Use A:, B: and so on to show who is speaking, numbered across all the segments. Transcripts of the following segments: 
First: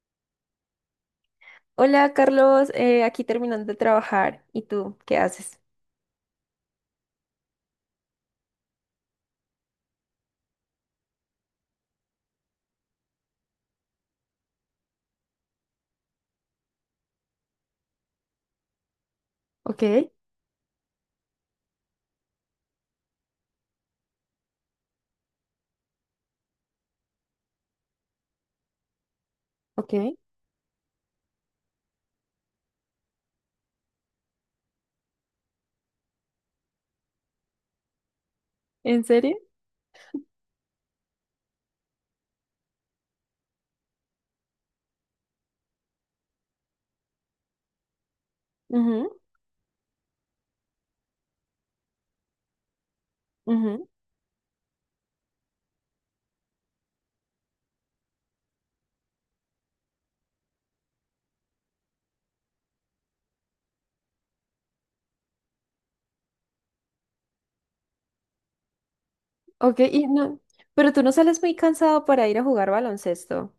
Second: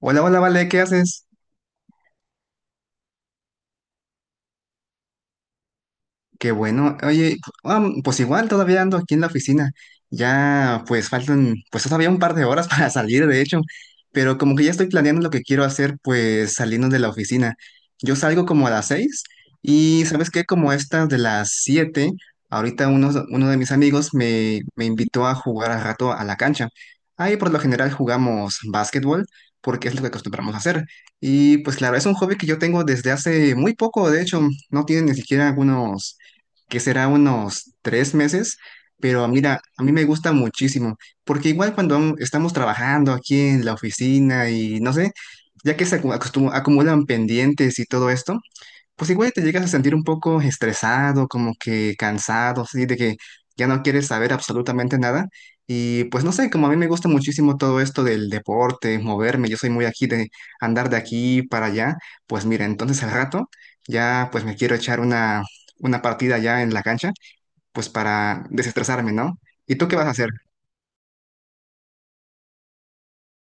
A: Hola, hola, Vale, ¿qué haces?
B: Hola Carlos, aquí terminando de trabajar. ¿Y tú qué haces?
A: Qué bueno. Oye, pues igual todavía ando aquí en la oficina. Ya pues faltan pues todavía un par de horas para salir, de hecho. Pero como que ya estoy planeando lo que quiero hacer pues saliendo de la oficina. Yo salgo como a las 6
B: Ok,
A: y, ¿sabes qué? Como estas de las 7, ahorita uno de mis amigos me invitó a jugar al rato a la cancha. Ahí por lo general jugamos básquetbol porque es lo que
B: ok.
A: acostumbramos a hacer. Y pues claro, es un hobby que yo tengo desde hace muy poco, de hecho, no tiene ni siquiera algunos que será unos 3 meses,
B: ¿En
A: pero
B: serio?
A: mira, a mí me gusta muchísimo, porque igual cuando estamos trabajando aquí en la oficina y no sé, ya que se acumulan pendientes y todo esto,
B: Ujú,
A: pues igual te llegas a sentir un poco estresado, como que cansado, así de que ya no
B: ujú.
A: quieres saber absolutamente nada. Y pues no sé, como a mí me gusta muchísimo todo esto del deporte, moverme, yo soy muy aquí de andar de aquí para allá, pues mira, entonces al rato ya pues me quiero echar una partida ya en la cancha, pues para desestresarme, ¿no? ¿Y
B: Ok,
A: tú qué vas
B: y
A: a hacer?
B: no, pero tú no sales muy cansado para ir a jugar baloncesto.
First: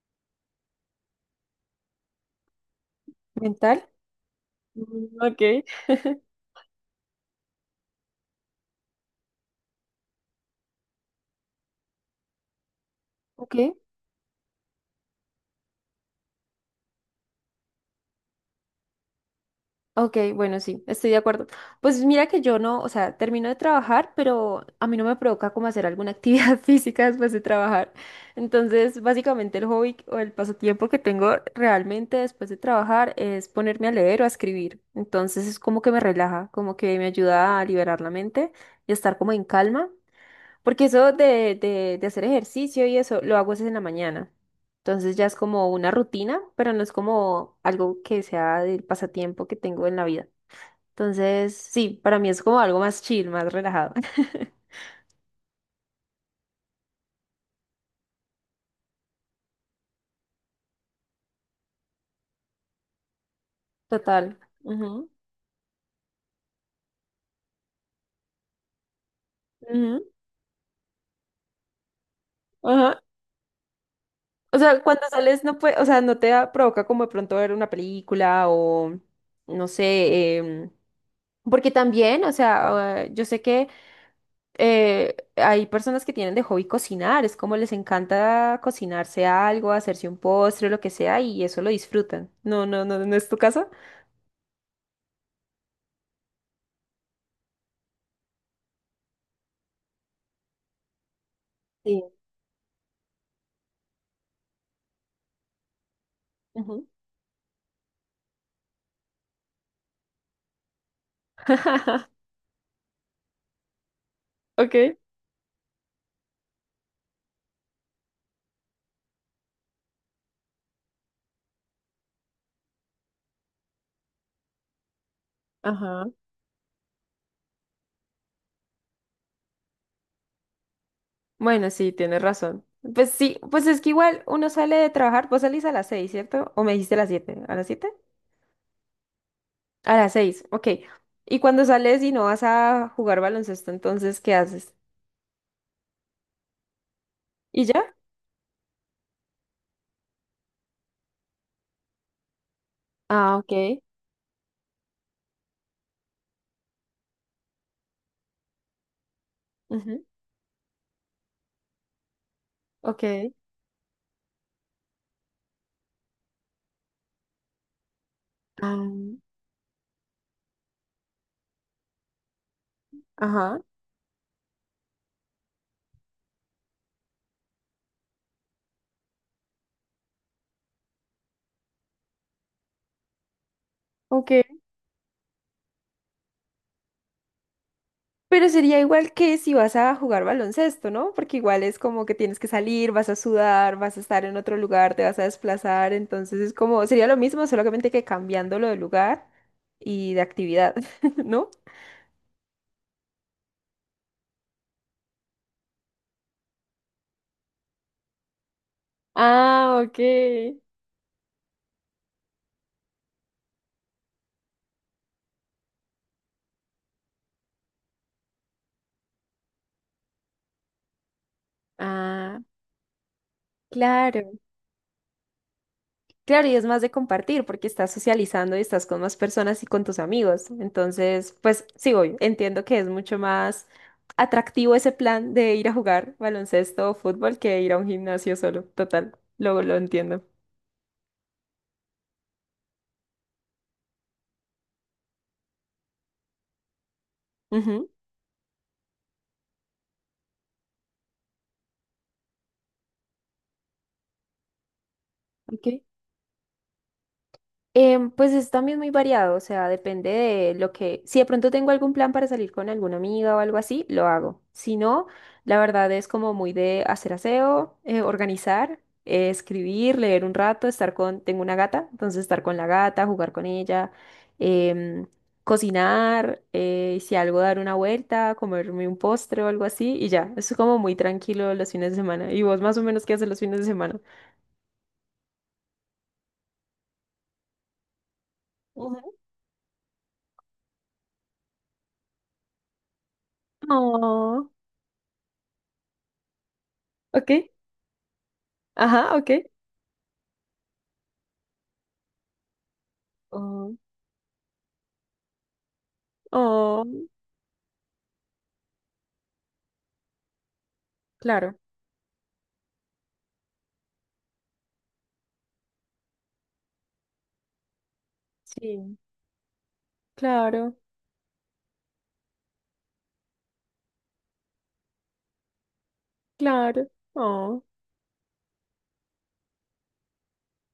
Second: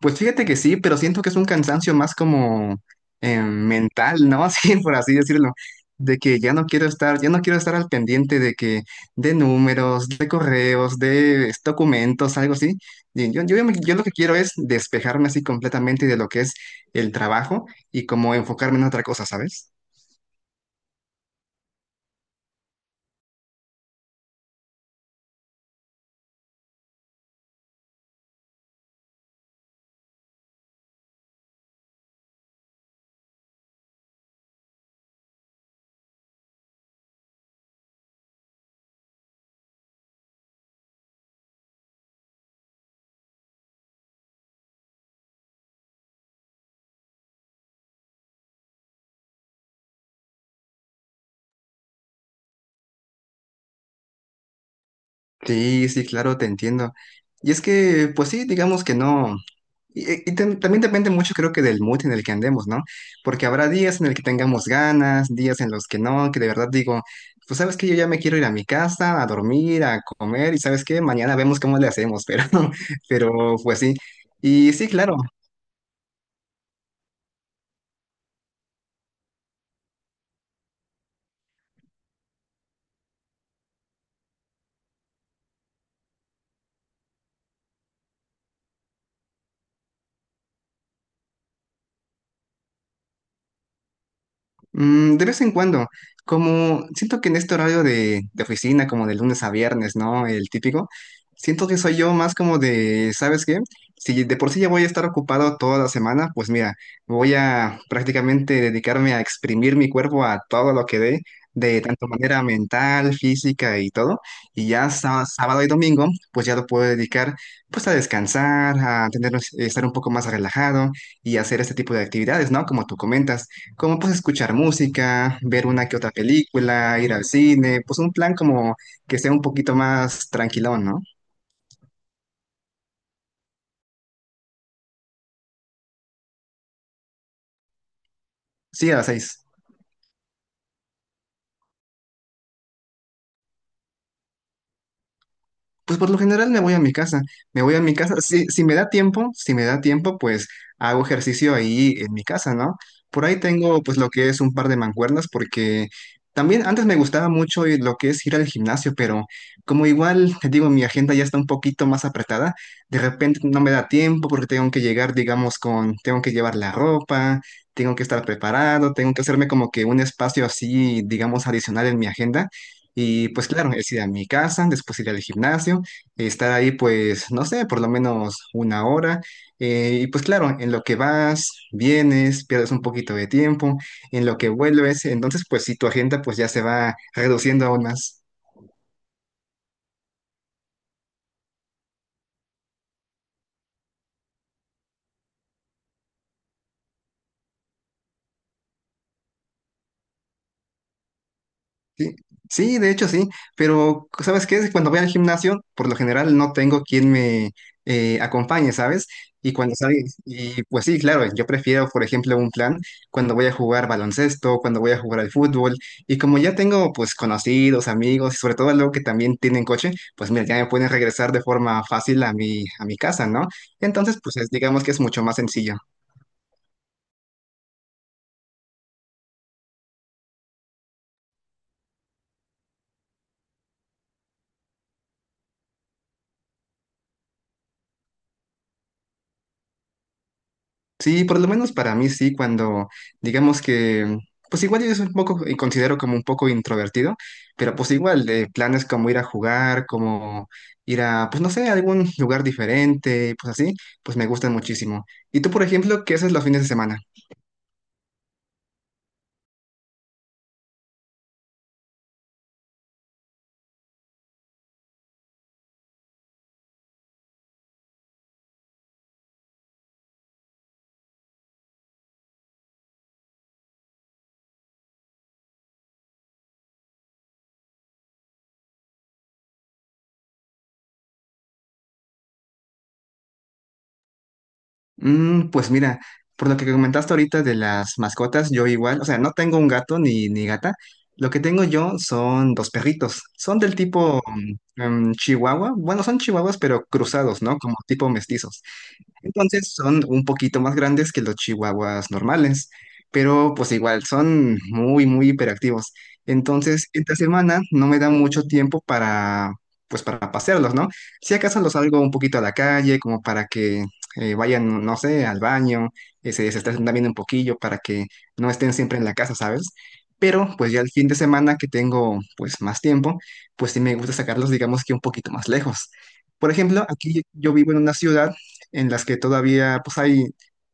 A: Pues fíjate que sí, pero siento que es un cansancio más como
B: ¿Mental?
A: mental, ¿no? Así, por así
B: Mm, ok.
A: decirlo, de que ya no quiero estar al pendiente de que, de números, de correos, de documentos, algo así. Y yo,
B: Ok.
A: yo, yo lo que quiero es despejarme así completamente de lo que es el trabajo y como enfocarme en otra cosa, ¿sabes?
B: Ok, bueno, sí, estoy de acuerdo. Pues mira que yo no, o sea, termino de trabajar, pero a mí no me provoca como hacer alguna actividad física después de trabajar. Entonces, básicamente el hobby o el pasatiempo que tengo realmente después de trabajar es ponerme a leer o a escribir. Entonces es como que me relaja, como que me ayuda a liberar la mente y a estar como en calma. Porque eso de hacer ejercicio y eso lo hago es en la mañana. Entonces ya es como una rutina, pero no es como algo que sea del pasatiempo que tengo en la vida. Entonces, sí, para mí es como algo más chill, más relajado.
A: Sí, sí, claro, te entiendo. Y es que, pues sí, digamos que no. Y también depende mucho, creo que, del mood en el que andemos, ¿no? Porque habrá días en el que
B: Total.
A: tengamos
B: Ujú,
A: ganas, días en los que no, que de verdad digo, pues sabes que yo ya me quiero ir a mi casa, a dormir, a
B: ujú,
A: comer, y sabes qué, mañana vemos cómo le hacemos, pero,
B: ajá.
A: pero pues sí.
B: O
A: Y
B: sea,
A: sí,
B: cuando
A: claro.
B: sales no puede, o sea, no te provoca como de pronto ver una película o no sé, porque también, o sea, yo sé que hay personas que tienen de hobby cocinar, es como les encanta cocinarse algo, hacerse un postre, lo que sea, y eso lo disfrutan. No, no, no, ¿no es tu caso?
A: Mm, de vez en cuando, como siento que en este horario de oficina, como de lunes a viernes, ¿no? El típico, siento que soy yo
B: Sí.
A: más como de, ¿sabes qué? Si de por sí ya voy a estar ocupado toda la semana, pues mira,
B: Ujú.
A: voy a prácticamente dedicarme a exprimir mi cuerpo a todo lo que dé, de tanto manera mental, física y todo, y ya
B: Ok.
A: sábado y domingo, pues ya lo puedo dedicar pues a descansar, a tener, estar un poco más relajado y hacer este tipo de actividades, ¿no? Como tú comentas como pues escuchar música, ver una que
B: Ajá.
A: otra película, ir al cine, pues un plan como que sea un poquito más tranquilón, ¿no?
B: Bueno, sí, tienes razón. Pues sí, pues es que igual uno sale de trabajar, vos salís a las 6, ¿cierto? ¿O me dijiste a las 7? ¿A las siete?
A: Sí, a las 6.
B: A las seis, ok. Y cuando sales y no vas a jugar baloncesto, entonces, ¿qué haces?
A: Pues por lo general me voy a mi casa,
B: ¿Y ya?
A: si, si me da tiempo, si me da tiempo, pues hago ejercicio ahí en mi casa, ¿no? Por
B: Ah,
A: ahí
B: ok.
A: tengo pues lo que es un par de mancuernas porque también antes me gustaba mucho lo que es ir al gimnasio, pero como
B: Ujú,
A: igual, te digo, mi agenda ya está un poquito más apretada, de
B: ok.
A: repente no me da tiempo porque tengo que llegar, digamos, con, tengo que llevar la ropa, tengo que estar
B: Ah,
A: preparado, tengo que hacerme como que un espacio así, digamos, adicional en mi agenda. Y pues
B: ajá.
A: claro, es ir a mi casa, después ir al gimnasio, estar ahí pues, no sé, por lo menos una hora. Y pues claro, en lo que vas, vienes, pierdes un poquito de tiempo, en
B: Ok.
A: lo que vuelves, entonces pues si tu agenda pues ya se va reduciendo aún más.
B: Pero sería igual que si vas a jugar baloncesto, ¿no? Porque igual es como que tienes que salir, vas a sudar, vas a estar en otro lugar, te vas a desplazar, entonces es como, sería lo mismo, solamente que cambiándolo de lugar y de actividad, ¿no?
A: Sí, sí, de hecho sí, pero ¿sabes qué? Cuando voy al gimnasio, por lo general no tengo quien me acompañe, ¿sabes? Y cuando
B: Ah, ok.
A: salgo, y pues sí, claro, yo prefiero, por ejemplo, un plan cuando voy a jugar baloncesto, cuando voy a jugar al fútbol, y como ya tengo pues conocidos, amigos, y sobre todo luego que también tienen coche, pues mira, ya me pueden regresar de forma fácil a
B: Ah,
A: mi casa, ¿no? Entonces,
B: claro.
A: pues digamos que es mucho más sencillo.
B: Claro, y es más de compartir porque estás socializando y estás con más personas y con tus amigos. Entonces, pues sí, obvio, entiendo que es mucho más atractivo ese plan de ir a jugar baloncesto o fútbol que ir a un gimnasio solo. Total, luego lo entiendo.
A: Sí, por lo menos para mí sí, cuando digamos que, pues igual yo soy un poco, y considero como un poco introvertido, pero
B: Ujú,
A: pues igual de planes como ir a jugar, como ir a, pues no sé, a algún lugar diferente, pues así, pues me gustan muchísimo. ¿Y tú, por
B: ok.
A: ejemplo, qué haces los fines de semana?
B: Pues es también muy variado, o sea, depende de lo que... Si de pronto tengo algún plan para salir con alguna amiga o algo así, lo hago. Si no, la verdad es como muy de hacer aseo, organizar, escribir, leer un rato, estar con... Tengo una gata, entonces estar con la gata, jugar con ella, em, cocinar, si algo dar una vuelta, comerme un postre o algo así, y ya, es como muy tranquilo los fines de semana. ¿Y vos más o menos qué haces los fines de semana?
A: Pues mira, por lo que comentaste ahorita de las mascotas, yo igual,
B: Ujú.
A: o sea, no tengo un gato ni gata, lo que tengo yo son dos perritos, son del tipo
B: Oh,
A: chihuahua, bueno, son chihuahuas, pero
B: ok.
A: cruzados, ¿no? Como tipo mestizos.
B: Ajá, ok.
A: Entonces son un poquito más grandes que los chihuahuas normales, pero pues
B: Oh,
A: igual son muy, muy hiperactivos. Entonces,
B: oh,
A: esta semana no me da mucho tiempo para, pues para pasearlos, ¿no? Si
B: claro,
A: acaso los salgo un poquito a la calle, como para que vayan, no sé, al baño, se estén también un poquillo para que no estén
B: sí,
A: siempre en la casa, ¿sabes? Pero pues
B: claro,
A: ya el fin de semana que tengo pues más tiempo, pues sí me gusta sacarlos, digamos que un poquito más lejos. Por ejemplo,
B: claro.
A: aquí yo
B: Oh,
A: vivo en una ciudad en las que todavía pues hay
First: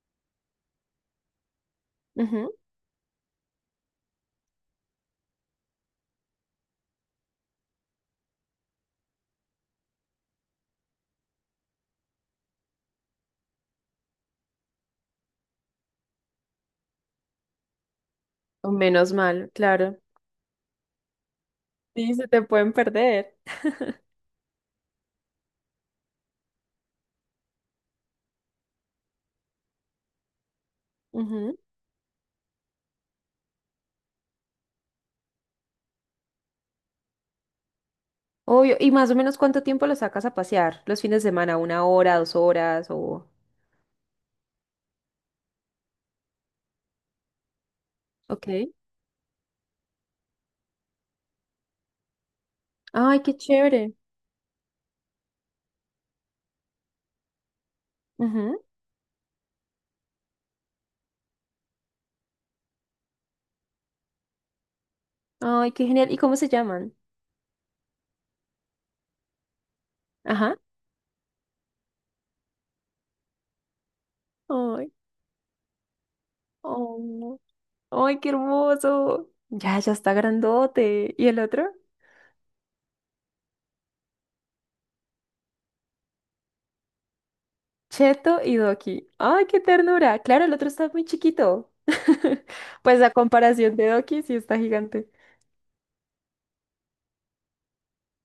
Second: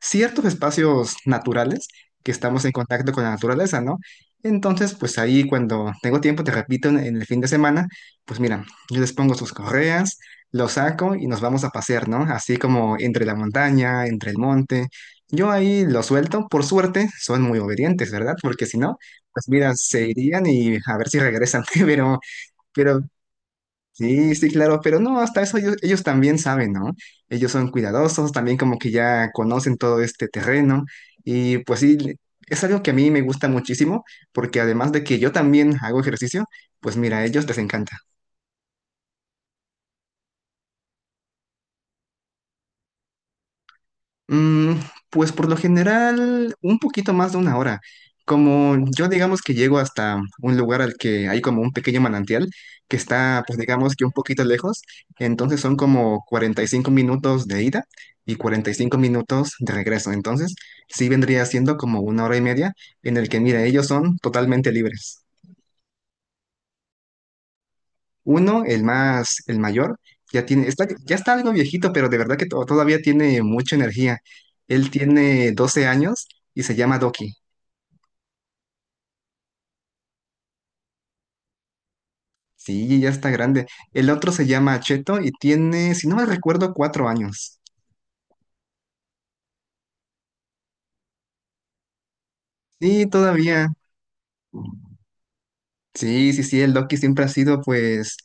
A: ciertos espacios naturales que
B: ujú.
A: estamos en contacto con la naturaleza, ¿no? Entonces, pues ahí cuando tengo tiempo, te repito, en el fin de semana, pues mira, yo les pongo sus correas, los saco y nos vamos a pasear, ¿no? Así como entre la montaña, entre el monte. Yo ahí los suelto, por suerte, son muy obedientes, ¿verdad? Porque
B: O
A: si no,
B: menos
A: pues
B: mal,
A: mira,
B: claro.
A: se irían y a ver si regresan.
B: Sí, se te pueden
A: Pero
B: perder.
A: sí, sí, claro, pero no, hasta eso ellos también saben, ¿no? Ellos son cuidadosos, también como que ya conocen todo este terreno
B: Ujú.
A: y pues sí, es algo que a mí me gusta muchísimo porque además de que yo también hago ejercicio, pues mira, a ellos les encanta.
B: Obvio. ¿Y más o menos cuánto tiempo lo sacas a pasear? ¿Los fines de semana? ¿Una hora, dos horas? O...
A: Mm, pues por lo general, un poquito más de una hora.
B: Ok.
A: Como yo digamos que llego hasta un lugar al que hay como un pequeño manantial que
B: Ay, qué
A: está, pues
B: chévere.
A: digamos que un poquito lejos, entonces son como 45 minutos de ida y
B: Ujú.
A: 45 minutos de regreso. Entonces sí vendría siendo como una hora y media en el que, mira, ellos son totalmente libres.
B: Ay, qué genial. ¿Y cómo se llaman?
A: Uno, el más, el mayor, ya
B: Ajá.
A: tiene, está, ya está algo viejito, pero de verdad que todavía tiene mucha energía. Él
B: Ay.
A: tiene 12 años y se llama Doki.
B: Oh. Ay, qué hermoso. Ya, ya está grandote. ¿Y el otro?
A: Sí, ya está grande. El otro se llama Cheto y tiene, si no me recuerdo, 4 años.
B: Cheto y Doki. ¡Ay, qué ternura! Claro, el otro está muy chiquito. Pues
A: Sí,
B: a
A: todavía.
B: comparación de Doki, sí está gigante.
A: Sí, sí, sí, el Loki siempre ha sido, pues,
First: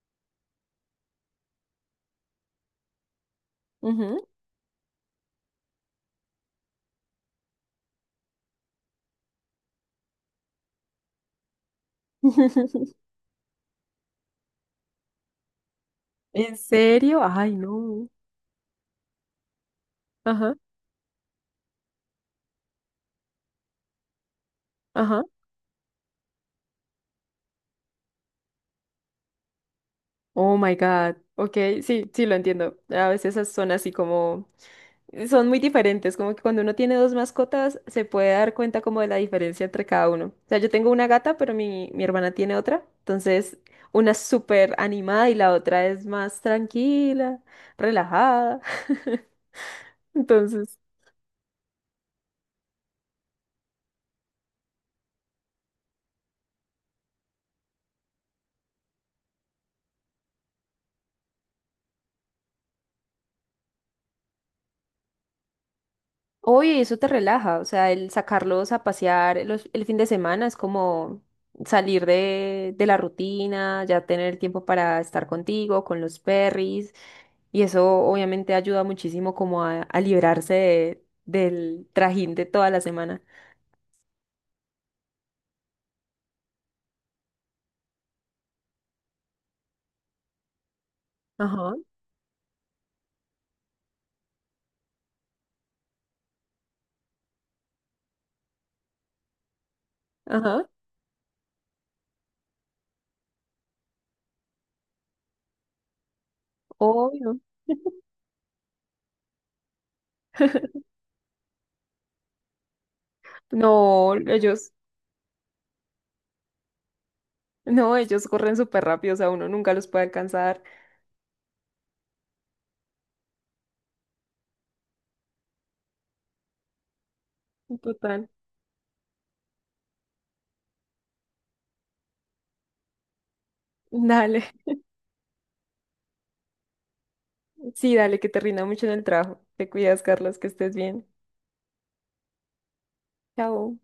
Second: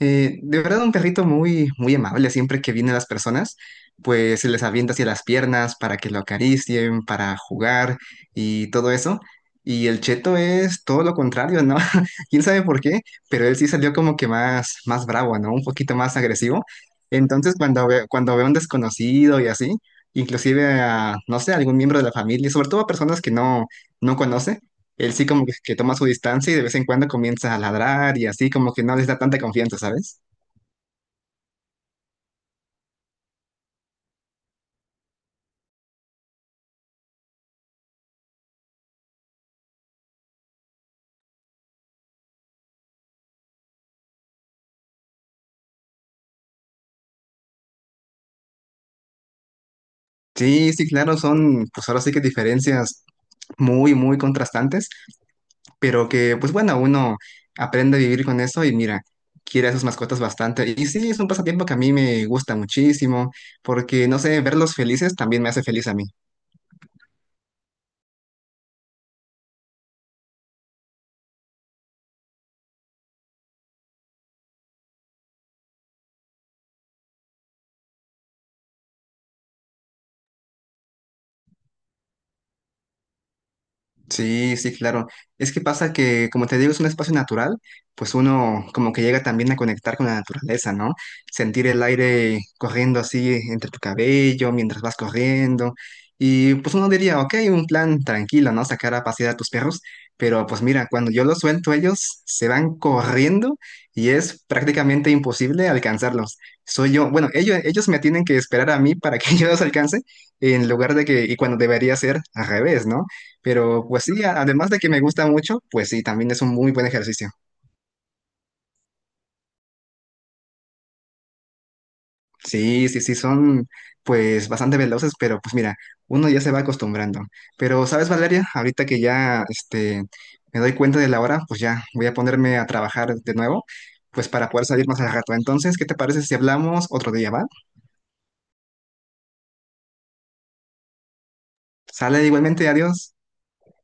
A: de verdad un perrito muy, muy amable. Siempre que vienen las personas,
B: Ujú.
A: pues se les avienta hacia las piernas para que lo acaricien, para jugar y todo eso. Y el Cheto es todo lo contrario, ¿no? Quién sabe por qué, pero él sí salió como que más, más bravo, ¿no? Un poquito más
B: ¿En
A: agresivo.
B: serio?
A: Entonces,
B: Ay,
A: cuando ve,
B: no.
A: cuando ve a un desconocido y así,
B: Ajá,
A: inclusive a, no sé, a algún miembro de la familia, sobre todo a personas que no, no conoce él
B: ajá.
A: sí como que toma su distancia y de vez en cuando comienza a ladrar y así como que no les da tanta confianza, ¿sabes?
B: Oh my God. Ok, sí, sí lo entiendo. A veces esas son así como. Son muy diferentes, como que cuando uno tiene dos mascotas se puede dar cuenta como de la diferencia entre cada uno. O sea, yo tengo una gata, pero mi hermana tiene otra, entonces una es súper animada y la otra es más tranquila, relajada.
A: Sí,
B: Entonces,
A: sí, claro, son pues ahora sí que diferencias muy, muy contrastantes, pero que pues bueno, uno aprende a vivir con eso y mira, quiere a sus mascotas bastante. Y sí, es un pasatiempo que a mí me gusta muchísimo porque, no sé, verlos felices también me hace feliz a mí.
B: oye, eso te relaja, o sea, el sacarlos a pasear el fin de semana es como salir de la rutina, ya tener tiempo para estar contigo, con los perris, y eso obviamente ayuda muchísimo como a librarse del trajín de toda la semana.
A: Sí, sí, claro. Es que pasa que, como te digo, es un espacio natural, pues uno como que llega también a conectar con la naturaleza, ¿no? Sentir
B: Ajá,
A: el aire corriendo así entre tu cabello mientras vas corriendo. Y pues uno diría, ok, un plan tranquilo, ¿no? Sacar a pasear a tus perros, pero pues
B: ajá,
A: mira, cuando yo los suelto, ellos se van corriendo y es prácticamente imposible alcanzarlos. Soy yo, bueno,
B: obvio.
A: ellos me tienen que esperar a mí para que yo los alcance, en lugar de que, y cuando debería ser al revés, ¿no? Pero pues
B: No,
A: sí, además
B: ellos,
A: de que me gusta mucho, pues sí, también es un muy buen ejercicio.
B: no, ellos corren súper rápido, o sea, uno nunca los puede alcanzar.
A: Sí, sí, sí, son pues bastante veloces, pero pues mira, uno ya se va acostumbrando. Pero, ¿sabes,
B: Total.
A: Valeria? Ahorita que ya me doy cuenta de la hora, pues ya voy a ponerme a trabajar de nuevo, pues
B: Dale,
A: para poder salir más al rato. Entonces, ¿qué te parece si hablamos otro día, va?
B: sí, dale, que te rinda mucho en el trabajo. Te cuidas, Carlos, que estés bien.
A: Sale igualmente, adiós.
B: Chao.